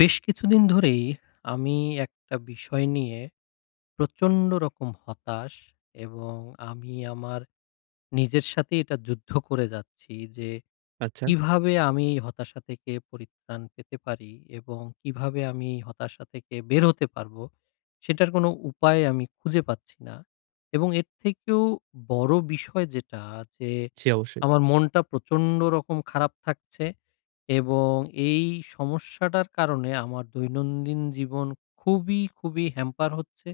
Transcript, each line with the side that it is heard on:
left: বেশ কিছুদিন ধরেই আমি একটা বিষয় নিয়ে প্রচন্ড রকম হতাশ, এবং আমি আমার নিজের সাথে এটা যুদ্ধ করে যাচ্ছি যে
right: আচ্ছা,
left: কিভাবে আমি হতাশা থেকে পরিত্রাণ পেতে পারি এবং কিভাবে আমি হতাশা থেকে বের হতে পারবো, সেটার কোনো উপায় আমি খুঁজে পাচ্ছি না। এবং এর থেকেও বড় বিষয় যে
right: জি অবশ্যই।
left: আমার মনটা প্রচন্ড রকম খারাপ থাকছে, এবং এই সমস্যাটার কারণে আমার দৈনন্দিন জীবন খুবই হ্যাম্পার হচ্ছে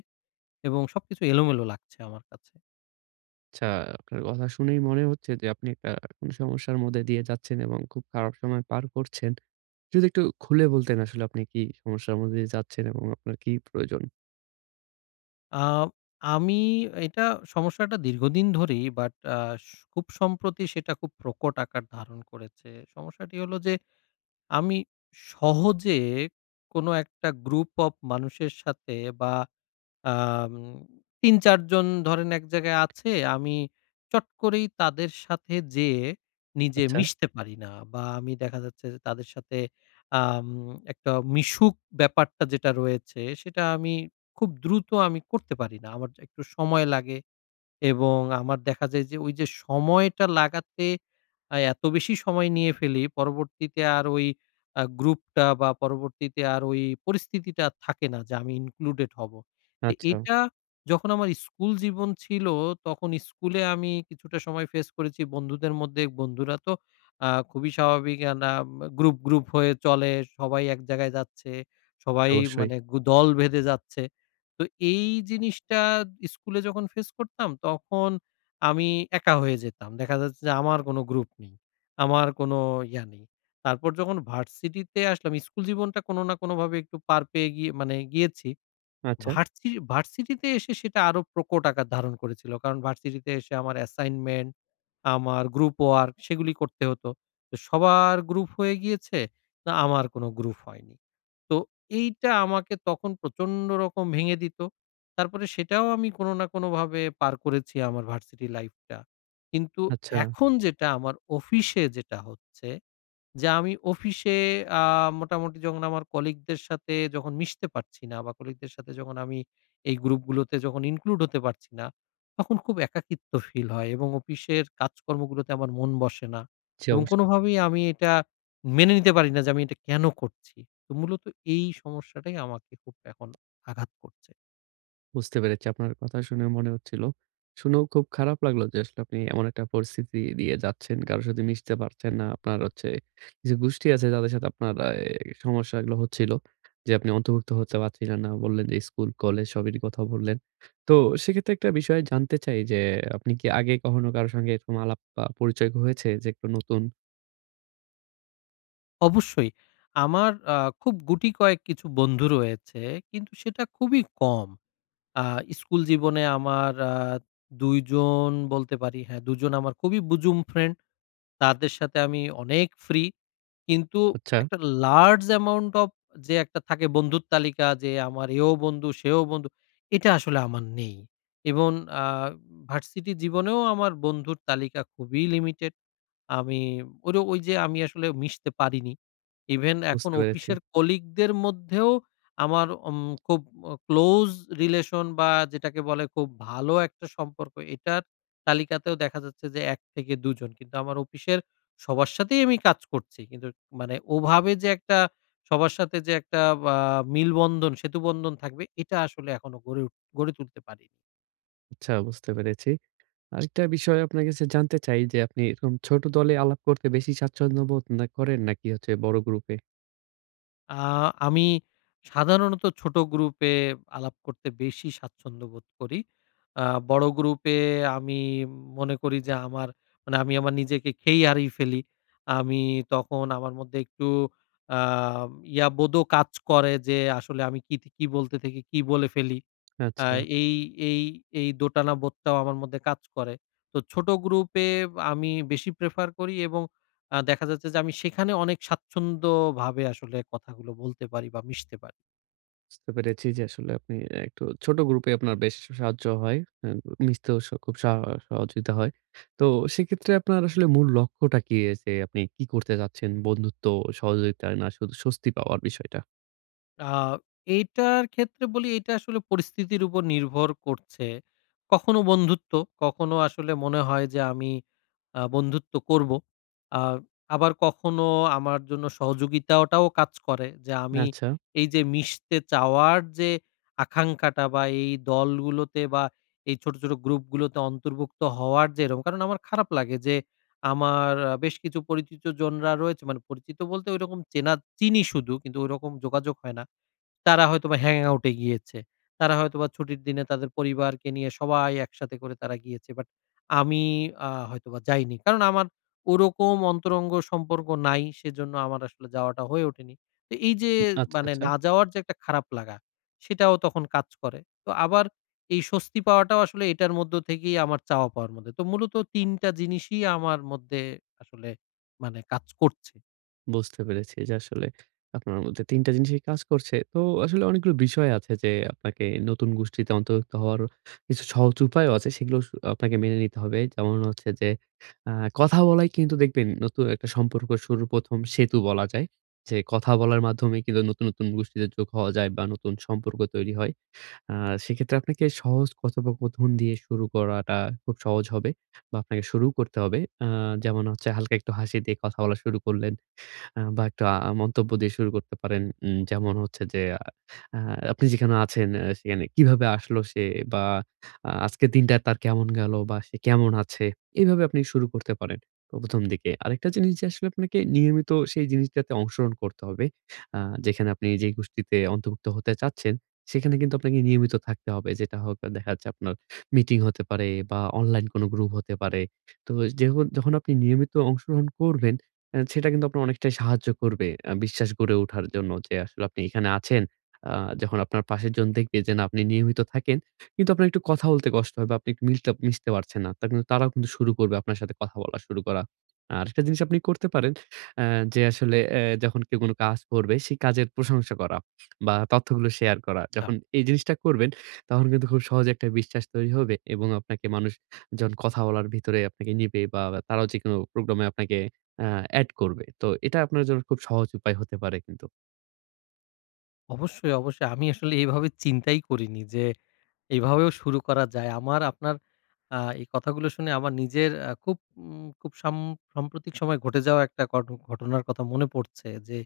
left: এবং সবকিছু এলোমেলো লাগছে আমার কাছে।
right: আচ্ছা, আপনার কথা শুনেই মনে হচ্ছে যে আপনি একটা কোন সমস্যার মধ্যে দিয়ে যাচ্ছেন এবং খুব খারাপ সময় পার করছেন। যদি একটু খুলে বলতেন আসলে আপনি কি সমস্যার মধ্যে দিয়ে যাচ্ছেন এবং আপনার কি প্রয়োজন?
left: আ আমি এটা সমস্যাটা দীর্ঘদিন ধরেই, বাট আ স খুব সম্প্রতি সেটা খুব প্রকট আকার ধারণ করেছে। সমস্যাটি হলো যে আমি সহজে কোনো একটা গ্রুপ অফ মানুষের সাথে, বা আম ৩-৪ জন ধরেন এক জায়গায় আছে, আমি চট করেই তাদের সাথে যেয়ে নিজে
right: আচ্ছা,
left: মিশতে পারি না, বা আমি দেখা যাচ্ছে যে তাদের সাথে আম একটা মিশুক ব্যাপারটা যেটা রয়েছে, সেটা আমি খুব দ্রুত করতে পারি না। আমার একটু সময় লাগে। এবং আমার দেখা যায় যে ওই যে সময়টা লাগাতে এত বেশি সময় নিয়ে ফেলি, পরবর্তীতে আর ওই গ্রুপটা বা পরবর্তীতে আর ওই পরিস্থিতিটা আর থাকে না যে আমি ইনক্লুডেড হবো। তো
right: আচ্ছা,
left: এটা যখন আমার স্কুল জীবন ছিল, তখন স্কুলে আমি কিছুটা সময় ফেস করেছি বন্ধুদের মধ্যে। বন্ধুরা তো খুবই স্বাভাবিক না, গ্রুপ, গ্রুপ হয়ে চলে। সবাই এক জায়গায় যাচ্ছে। সবাই
right: অবশ্যই।
left: মানে দল বেঁধে যাচ্ছে। তো এই জিনিসটা স্কুলে যখন ফেস করতাম তখন আমি একা হয়ে যেতাম। দেখা যাচ্ছে যে আমার কোনো গ্রুপ নেই। আমার কোনো ইয়া নেই। তারপর যখন ভার্সিটিতে আসলাম, স্কুল জীবনটা কোনো না কোনোভাবে একটু পার পেয়ে গিয়ে মানে গিয়েছি।
right: আচ্ছা,
left: ভার্সিটিতে এসে সেটা আরো প্রকট আকার ধারণ করেছিল। কারণ ভার্সিটিতে এসে আমার অ্যাসাইনমেন্ট, আমার গ্রুপ ওয়ার্ক সেগুলি করতে হতো। তো সবার গ্রুপ হয়ে গিয়েছে, না আমার কোনো গ্রুপ হয়নি। তো এইটা আমাকে তখন প্রচন্ড রকম ভেঙে দিত। তারপরে সেটাও আমি কোনো না কোনোভাবে পার করেছি আমার ভার্সিটি লাইফটা। কিন্তু
right: আচ্ছা,
left: এখন আমার অফিসে যেটা হচ্ছে যে আমি অফিসে আ মোটামুটি যখন আমার কলিগদের সাথে যখন মিশতে পারছি না, বা কলিগদের সাথে যখন আমি এই গ্রুপগুলোতে যখন ইনক্লুড হতে পারছি না, তখন খুব একাকিত্ব ফিল হয় এবং অফিসের কাজকর্মগুলোতে আমার মন বসে না,
right: জি
left: এবং
right: অবশ্যই।
left: কোনোভাবেই আমি এটা মেনে নিতে পারি না যে আমি এটা কেন করছি? তো মূলত এই সমস্যাটাই আমাকে খুব এখন আঘাত করছে।
right: বুঝতে পেরেছি। আপনার কথা শুনে মনে হচ্ছিল। শুনেও খুব খারাপ লাগলো যে আসলে আপনি এমন একটা পরিস্থিতি দিয়ে যাচ্ছেন। কারো সাথে মিশতে পারছেন না। আপনার হচ্ছে কিছু গোষ্ঠী আছে যাদের সাথে আপনার এই সমস্যাগুলো হচ্ছিল। যে আপনি অন্তর্ভুক্ত হতে পারছিলেন না। বললেন যে স্কুল, কলেজ সবেরই কথা বললেন। তো সেক্ষেত্রে একটা বিষয় জানতে চাই যে আপনি কি আগে কখনো কারো সঙ্গে এরকম আলাপ বা পরিচয় হয়েছে যে একটু নতুন?
left: অবশ্যই, আমার খুব গুটি কয়েক কিছু বন্ধু রয়েছে কিন্তু সেটা খুবই কম। আ স্কুল জীবনে আমার ২ জন বলতে পারি, হ্যাঁ ২ জন আমার খুবই বুজুম ফ্রেন্ড। তাদের সাথে আমি অনেক ফ্রি। কিন্তু
right: আচ্ছা।
left: একটা লার্জ অ্যামাউন্ট অফ, যে একটা থাকে বন্ধুর তালিকা, যে আমার এও বন্ধু, সেও বন্ধু, এটা আসলে আমার নেই। এবং আ ভার্সিটি জীবনেও আমার বন্ধুর তালিকা খুবই লিমিটেড। আমি ওই যে আমি আসলে মিশতে পারিনি। ইভেন এখন
right: বুঝতে পেরেছি।
left: অফিসের কলিগদের মধ্যেও আমার খুব ক্লোজ রিলেশন বা যেটাকে বলে খুব ভালো একটা সম্পর্ক, এটার তালিকাতেও দেখা যাচ্ছে যে ১ থেকে ২ জন। কিন্তু আমার অফিসের সবার সাথেই আমি কাজ করছি। কিন্তু মানে ওভাবে যে একটা সবার সাথে যে একটা আ মিলবন্ধন, সেতুবন্ধন থাকবে, এটা আসলে এখনো গড়ে তুলতে পারিনি।
right: আচ্ছা বুঝতে পেরেছি। আরেকটা বিষয় আপনার কাছে জানতে চাই যে, আপনি এরকম ছোট দলে আলাপ করতে বেশি স্বাচ্ছন্দ্য বোধ না করেন নাকি হচ্ছে বড় গ্রুপে?
left: আ আমি সাধারণত ছোট গ্রুপে আলাপ করতে বেশি স্বাচ্ছন্দ্য বোধ করি। আ বড় গ্রুপে আমি মনে করি যে আমার মানে আমি আমার নিজেকে খেই হারিয়ে ফেলি। আমি তখন আমার মধ্যে একটু আ ইয়া বোধও কাজ করে, যে আসলে আমি কি, কি বলতে থেকে কি বলে ফেলি। আ
right: আচ্ছা,
left: এই এই এই দোটানা বোধটাও আমার মধ্যে কাজ করে। তো ছোট গ্রুপে আমি বেশি প্রেফার করি, এবং দেখা যাচ্ছে যে আমি সেখানে অনেক স্বাচ্ছন্দ্যভাবে আসলে কথাগুলো বলতে পারি বা মিশতে পারি।
right: বুঝতে পেরেছি যে আসলে আপনি একটু ছোট গ্রুপে আপনার বেশ সাহায্য হয়। আ মিশতেও খুব সহযোগিতা হয়। তো সেক্ষেত্রে আপনার আসলে মূল লক্ষ্যটা কি? যে আপনি কি করতে চাচ্ছেন? বন্ধুত্ব, সহযোগিতা না শুধু স্বস্তি পাওয়ার বিষয়টা?
left: আ এইটার ক্ষেত্রে বলি, এটা আসলে পরিস্থিতির উপর নির্ভর করছে। কখনো বন্ধুত্ব, কখনো আসলে মনে হয় যে আমি বন্ধুত্ব করব। আ আবার কখনো আমার জন্য সহযোগিতাটাও কাজ করে, যে আমি
right: আচ্ছা,
left: এই যে মিশতে চাওয়ার যে আকাঙ্খাটা, বা এই দলগুলোতে বা এই ছোট, ছোট গ্রুপগুলোতে অন্তর্ভুক্ত হওয়ার যে এরকম, কারণ আমার খারাপ লাগে যে আমার বেশ কিছু পরিচিত জনরা রয়েছে, মানে পরিচিত বলতে ঐরকম চিনি শুধু, কিন্তু ঐরকম যোগাযোগ হয় না। তারা হয়তোবা হ্যাং আউট এ গিয়েছে। তারা হয়তোবা ছুটির দিনে তাদের পরিবারকে নিয়ে সবাই একসাথে করে তারা গিয়েছে। বাট আমি হয়তোবা যাইনি। কারণ আমার ওরকম অন্তরঙ্গ সম্পর্ক নাই। সেজন্য আমার আসলে যাওয়াটা হয়ে ওঠেনি। তো এই যে
right: আচ্ছা,
left: মানে
right: আচ্ছা।
left: না যাওয়ার যে একটা খারাপ লাগা, সেটাও তখন কাজ করে। তো আবার এই স্বস্তি পাওয়াটাও আসলে এটার মধ্য থেকেই আমার চাওয়া পাওয়ার মধ্যে। তো মূলত ৩ টা জিনিসই আমার মধ্যে আসলে মানে কাজ করছে।
right: বুঝতে পেরেছি যে আসলে আপনার মধ্যে ৩ টা জিনিসই কাজ করছে। তো আসলে অনেকগুলো বিষয় আছে যে আপনাকে নতুন গোষ্ঠীতে অন্তর্ভুক্ত হওয়ার কিছু সহজ উপায়ও আছে। সেগুলো আপনাকে মেনে নিতে হবে। যেমন হচ্ছে যে আ কথা বলাই কিন্তু দেখবেন নতুন একটা সম্পর্ক শুরুর ১ম সেতু বলা যায়। যে কথা বলার মাধ্যমে কিন্তু নতুন, নতুন গোষ্ঠীতে যোগ হওয়া যায় বা নতুন সম্পর্ক তৈরি হয়। আ সেক্ষেত্রে আপনাকে সহজ কথোপকথন দিয়ে শুরু করাটা খুব সহজ হবে বা আপনাকে শুরু করতে হবে। আ যেমন হচ্ছে হালকা একটু হাসি দিয়ে কথা বলা শুরু করলেন। বা একটা মন্তব্য দিয়ে শুরু করতে পারেন। যেমন হচ্ছে যে আ আ আপনি যেখানে আছেন সেখানে কিভাবে আসলো সে বা আজকের দিনটা তার কেমন গেল বা সে কেমন আছে? এভাবে আপনি শুরু করতে পারেন ১ম দিকে। আরেকটা জিনিস যে আসলে আপনাকে নিয়মিত সেই জিনিসটাতে অংশগ্রহণ করতে হবে। আ যেখানে আপনি যেই গোষ্ঠীতে অন্তর্ভুক্ত হতে চাচ্ছেন, সেখানে কিন্তু আপনাকে নিয়মিত থাকতে হবে। যেটা হোক দেখা যাচ্ছে আপনার মিটিং হতে পারে বা অনলাইন কোনো গ্রুপ হতে পারে। তো যখন আপনি নিয়মিত অংশগ্রহণ করবেন সেটা কিন্তু আপনার অনেকটাই সাহায্য করবে। বিশ্বাস গড়ে ওঠার জন্য যে আসলে আপনি এখানে আছেন। আ যখন আপনার পাশের জন দেখবে যে না আপনি নিয়মিত থাকেন। কিন্তু আপনার একটু কথা বলতে কষ্ট হয় বা আপনি একটু মিলতে মিশতে পারছেন না। তা কিন্তু তারাও কিন্তু শুরু করবে আপনার সাথে কথা বলা শুরু করা। আরেকটা জিনিস আপনি করতে পারেন অ্যা যে আসলে যখন কেউ কোনো কাজ করবে সেই কাজের প্রশংসা করা বা তথ্যগুলো শেয়ার করা।
left: আ
right: যখন এই জিনিসটা করবেন তখন কিন্তু খুব সহজে একটা বিশ্বাস তৈরি হবে এবং আপনাকে মানুষ যখন কথা বলার ভিতরে আপনাকে নিবে বা তারাও যেকোনো প্রোগ্রামে আপনাকে আ এড করবে। তো এটা আপনার জন্য খুব সহজ উপায় হতে পারে কিন্তু।
left: অবশ্যই, অবশ্যই। আমি আসলে এভাবে চিন্তাই করিনি যে এভাবেও শুরু করা যায়। আমার আপনার এই কথাগুলো শুনে আমার নিজের খুব খুব সাম্প্রতিক সময়ে ঘটে যাওয়া একটা ঘটনার কথা মনে পড়ছে যে,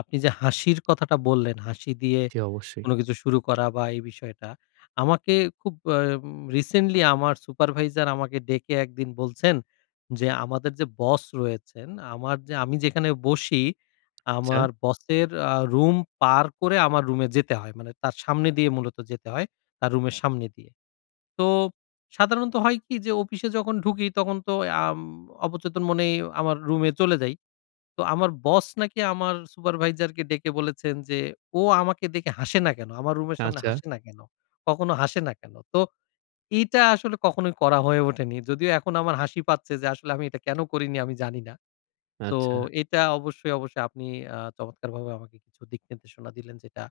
left: আপনি যে হাসির কথাটা বললেন, হাসি দিয়ে
right: জি, অবশ্যই।
left: কোনো কিছু শুরু করা বা এই বিষয়টা। আমাকে খুব রিসেন্টলি আমার সুপারভাইজার আমাকে ডেকে একদিন বলছেন যে, "আমাদের যে বস রয়েছেন, আমার যে আমি যেখানে বসি,
right: আচ্ছা,
left: আমার বসের রুম পার করে আমার রুমে যেতে হয়। মানে তার সামনে দিয়ে মূলত যেতে হয়, তার রুমের সামনে দিয়ে।" তো সাধারণত হয় কি, যে অফিসে যখন ঢুকি তখন তো আম অবচেতন মনেই আমার রুমে চলে যাই। তো আমার বস নাকি আমার সুপারভাইজারকে ডেকে বলেছেন যে, "ও আমাকে দেখে হাসে না কেন? আমার রুমের সামনে
right: আচ্ছা,
left: হাসে না কেন? কখনো হাসে না কেন?" তো এইটা আসলে কখনোই করা হয়ে ওঠেনি। যদিও এখন আমার হাসি পাচ্ছে যে আসলে আমি এটা কেন করিনি আমি জানি না। তো
right: আচ্ছা।
left: এটা অবশ্যই, অবশ্যই আপনি চমৎকারভাবে আমাকে কিছু দিক নির্দেশনা দিলেন, যেটা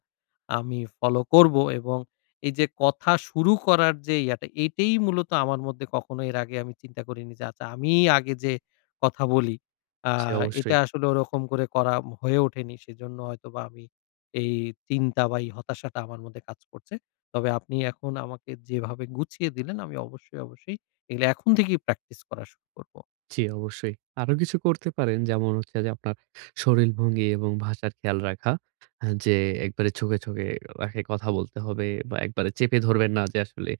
left: আমি ফলো করব, এবং এই যে কথা শুরু করার যে ইয়াটা, এটাই মূলত আমার মধ্যে, কখনো এর আগে আমি চিন্তা করিনি যে আচ্ছা আমিই আগে যে কথা বলি, আ
right: জি,
left: এটা
right: অবশ্যই।
left: আসলে ওরকম করে করা হয়ে ওঠেনি। সেজন্য হয়তোবা আমি এই চিন্তা বা এই হতাশাটা আমার মধ্যে কাজ করছে। তবে আপনি এখন আমাকে যেভাবে গুছিয়ে দিলেন, আমি অবশ্যই, অবশ্যই এগুলো এখন থেকেই প্র্যাকটিস করা শুরু করব।
right: জি, অবশ্যই। আরো কিছু করতে পারেন যেমন হচ্ছে যে আপনার শরীরভঙ্গি এবং ভাষার খেয়াল রাখা। হ্যাঁ, যে একবারে চোখে, চোখে রাখে কথা বলতে হবে বা একবারে চেপে ধরবেন না যে আসলে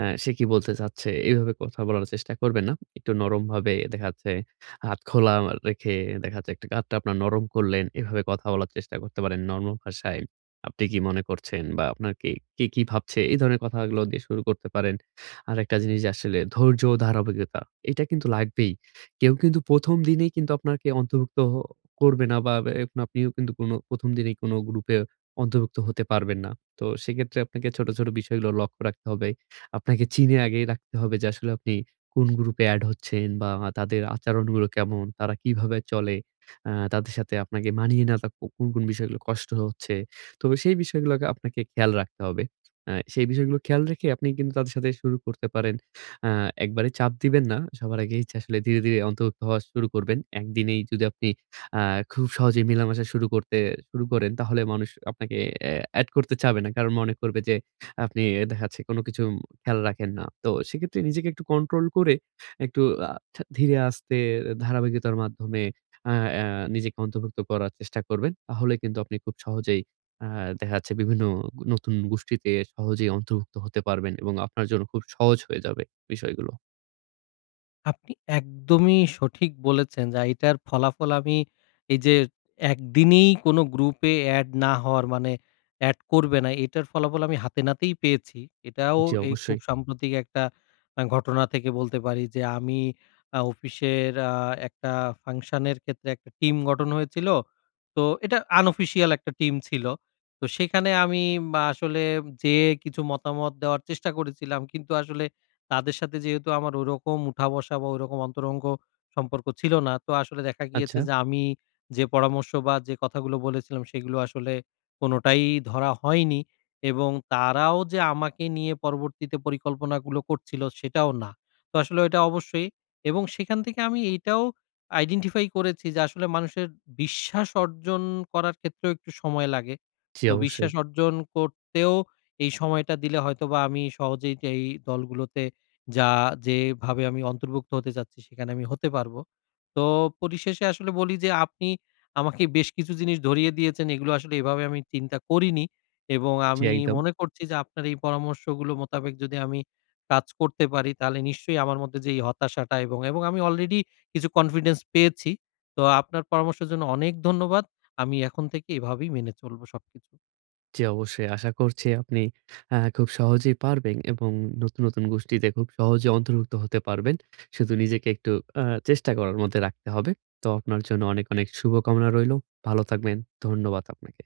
right: সে কি বলতে চাচ্ছে এইভাবে কথা বলার চেষ্টা করবেন না। একটু নরমভাবে দেখা যাচ্ছে হাত খোলা রেখে দেখা যাচ্ছে একটা হাতটা আপনার নরম করলেন। এভাবে কথা বলার চেষ্টা করতে পারেন নরম ভাষায়। আপনি কি মনে করছেন বা আপনার কি কে কি ভাবছে এই ধরনের কথাগুলো দিয়ে শুরু করতে পারেন। আরেকটা জিনিস যে আসলে ধৈর্য ও ধারাবাহিকতা এটা কিন্তু লাগবেই। কেউ কিন্তু ১ম দিনেই কিন্তু আপনাকে অন্তর্ভুক্ত করবে না বা এখন আপনিও কিন্তু কোনো ১ম দিনেই কোনো গ্রুপে অন্তর্ভুক্ত হতে পারবেন না। তো সেক্ষেত্রে আপনাকে ছোট, ছোট বিষয়গুলো লক্ষ্য রাখতে হবে। আপনাকে চিনে আগেই রাখতে হবে যে আসলে আপনি কোন গ্রুপে এড হচ্ছেন বা তাদের আচরণগুলো কেমন, তারা কিভাবে চলে, তাদের সাথে আপনাকে মানিয়ে নেওয়াটা কোন, কোন বিষয়গুলো কষ্ট হচ্ছে। তো সেই বিষয়গুলোকে আপনাকে খেয়াল রাখতে হবে। সেই বিষয়গুলো খেয়াল রেখে আপনি কিন্তু তাদের সাথে শুরু করতে পারেন। আ একবারে চাপ দিবেন না। সবার আগেই আসলে ধীরে, ধীরে অন্তর্ভুক্ত হওয়া শুরু করবেন। একদিনেই যদি আপনি আ খুব সহজেই মেলামেশা শুরু করতে শুরু করেন, তাহলে মানুষ আপনাকে এ এড করতে চাবে না। কারণ মনে করবে যে আপনি দেখা যাচ্ছে কোনো কিছু খেয়াল রাখেন না। তো সেক্ষেত্রে নিজেকে একটু কন্ট্রোল করে একটু আ ঠা ধীরে আস্তে ধারাবাহিকতার মাধ্যমে আ আ নিজেকে অন্তর্ভুক্ত করার চেষ্টা করবেন। তাহলে কিন্তু আপনি খুব সহজেই আ দেখা যাচ্ছে বিভিন্ন নতুন গোষ্ঠীতে সহজেই অন্তর্ভুক্ত হতে পারবেন এবং আপনার জন্য খুব সহজ হয়ে যাবে বিষয়গুলো।
left: আপনি একদমই সঠিক বলেছেন, যা এটার ফলাফল আমি, এই যে একদিনেই কোনো গ্রুপে অ্যাড না হওয়ার মানে অ্যাড করবে না, এটার ফলাফল আমি হাতে নাতেই পেয়েছি। এটাও
right: জি,
left: এই খুব
right: অবশ্যই।
left: সাম্প্রতিক একটা ঘটনা থেকে বলতে পারি যে আমি অফিসের একটা ফাংশনের ক্ষেত্রে একটা টিম গঠন হয়েছিল। তো এটা আনঅফিসিয়াল একটা টিম ছিল। তো সেখানে আমি বা আসলে যেয়ে কিছু মতামত দেওয়ার চেষ্টা করেছিলাম। কিন্তু আসলে তাদের সাথে যেহেতু আমার ওইরকম উঠা-বসা বা ওইরকম অন্তরঙ্গ সম্পর্ক ছিল না, তো আসলে দেখা
right: আচ্ছা।
left: গিয়েছে যে আমি যে পরামর্শ বা যে কথাগুলো বলেছিলাম সেগুলো আসলে কোনটাই ধরা হয়নি, এবং তারাও যে আমাকে নিয়ে পরবর্তীতে পরিকল্পনাগুলো করছিল সেটাও না। তো আসলে এটা অবশ্যই, এবং সেখান থেকে আমি এইটাও আইডেন্টিফাই করেছি যে আসলে মানুষের বিশ্বাস অর্জন করার ক্ষেত্রেও একটু সময় লাগে।
right: জি,
left: তো
right: অবশ্যই।
left: বিশ্বাস অর্জন করতেও এই সময়টা দিলে হয়তোবা আমি সহজেই এই দলগুলোতে যা যেভাবে আমি অন্তর্ভুক্ত হতে চাচ্ছি সেখানে আমি হতে পারবো। তো পরিশেষে আসলে বলি যে আপনি আমাকে বেশ কিছু জিনিস ধরিয়ে দিয়েছেন। এগুলো আসলে এভাবে আমি চিন্তা করিনি, এবং
right: জি,
left: আমি
right: একদম।
left: মনে করছি যে আপনার এই পরামর্শগুলো মোতাবেক যদি আমি কাজ করতে পারি তাহলে নিশ্চয়ই আমার মধ্যে যে এই হতাশাটা, এবং আমি অলরেডি কিছু কনফিডেন্স পেয়েছি। তো আপনার পরামর্শের জন্য অনেক ধন্যবাদ। আমি এখন থেকে এভাবেই মেনে চলবো সবকিছু।
right: জি, অবশ্যই। আশা করছি আপনি খুব সহজেই পারবেন এবং নতুন, নতুন গোষ্ঠীতে খুব সহজে অন্তর্ভুক্ত হতে পারবেন। শুধু নিজেকে একটু আ চেষ্টা করার মধ্যে রাখতে হবে। তো আপনার জন্য অনেক, অনেক শুভকামনা রইলো। ভালো থাকবেন। ধন্যবাদ আপনাকে।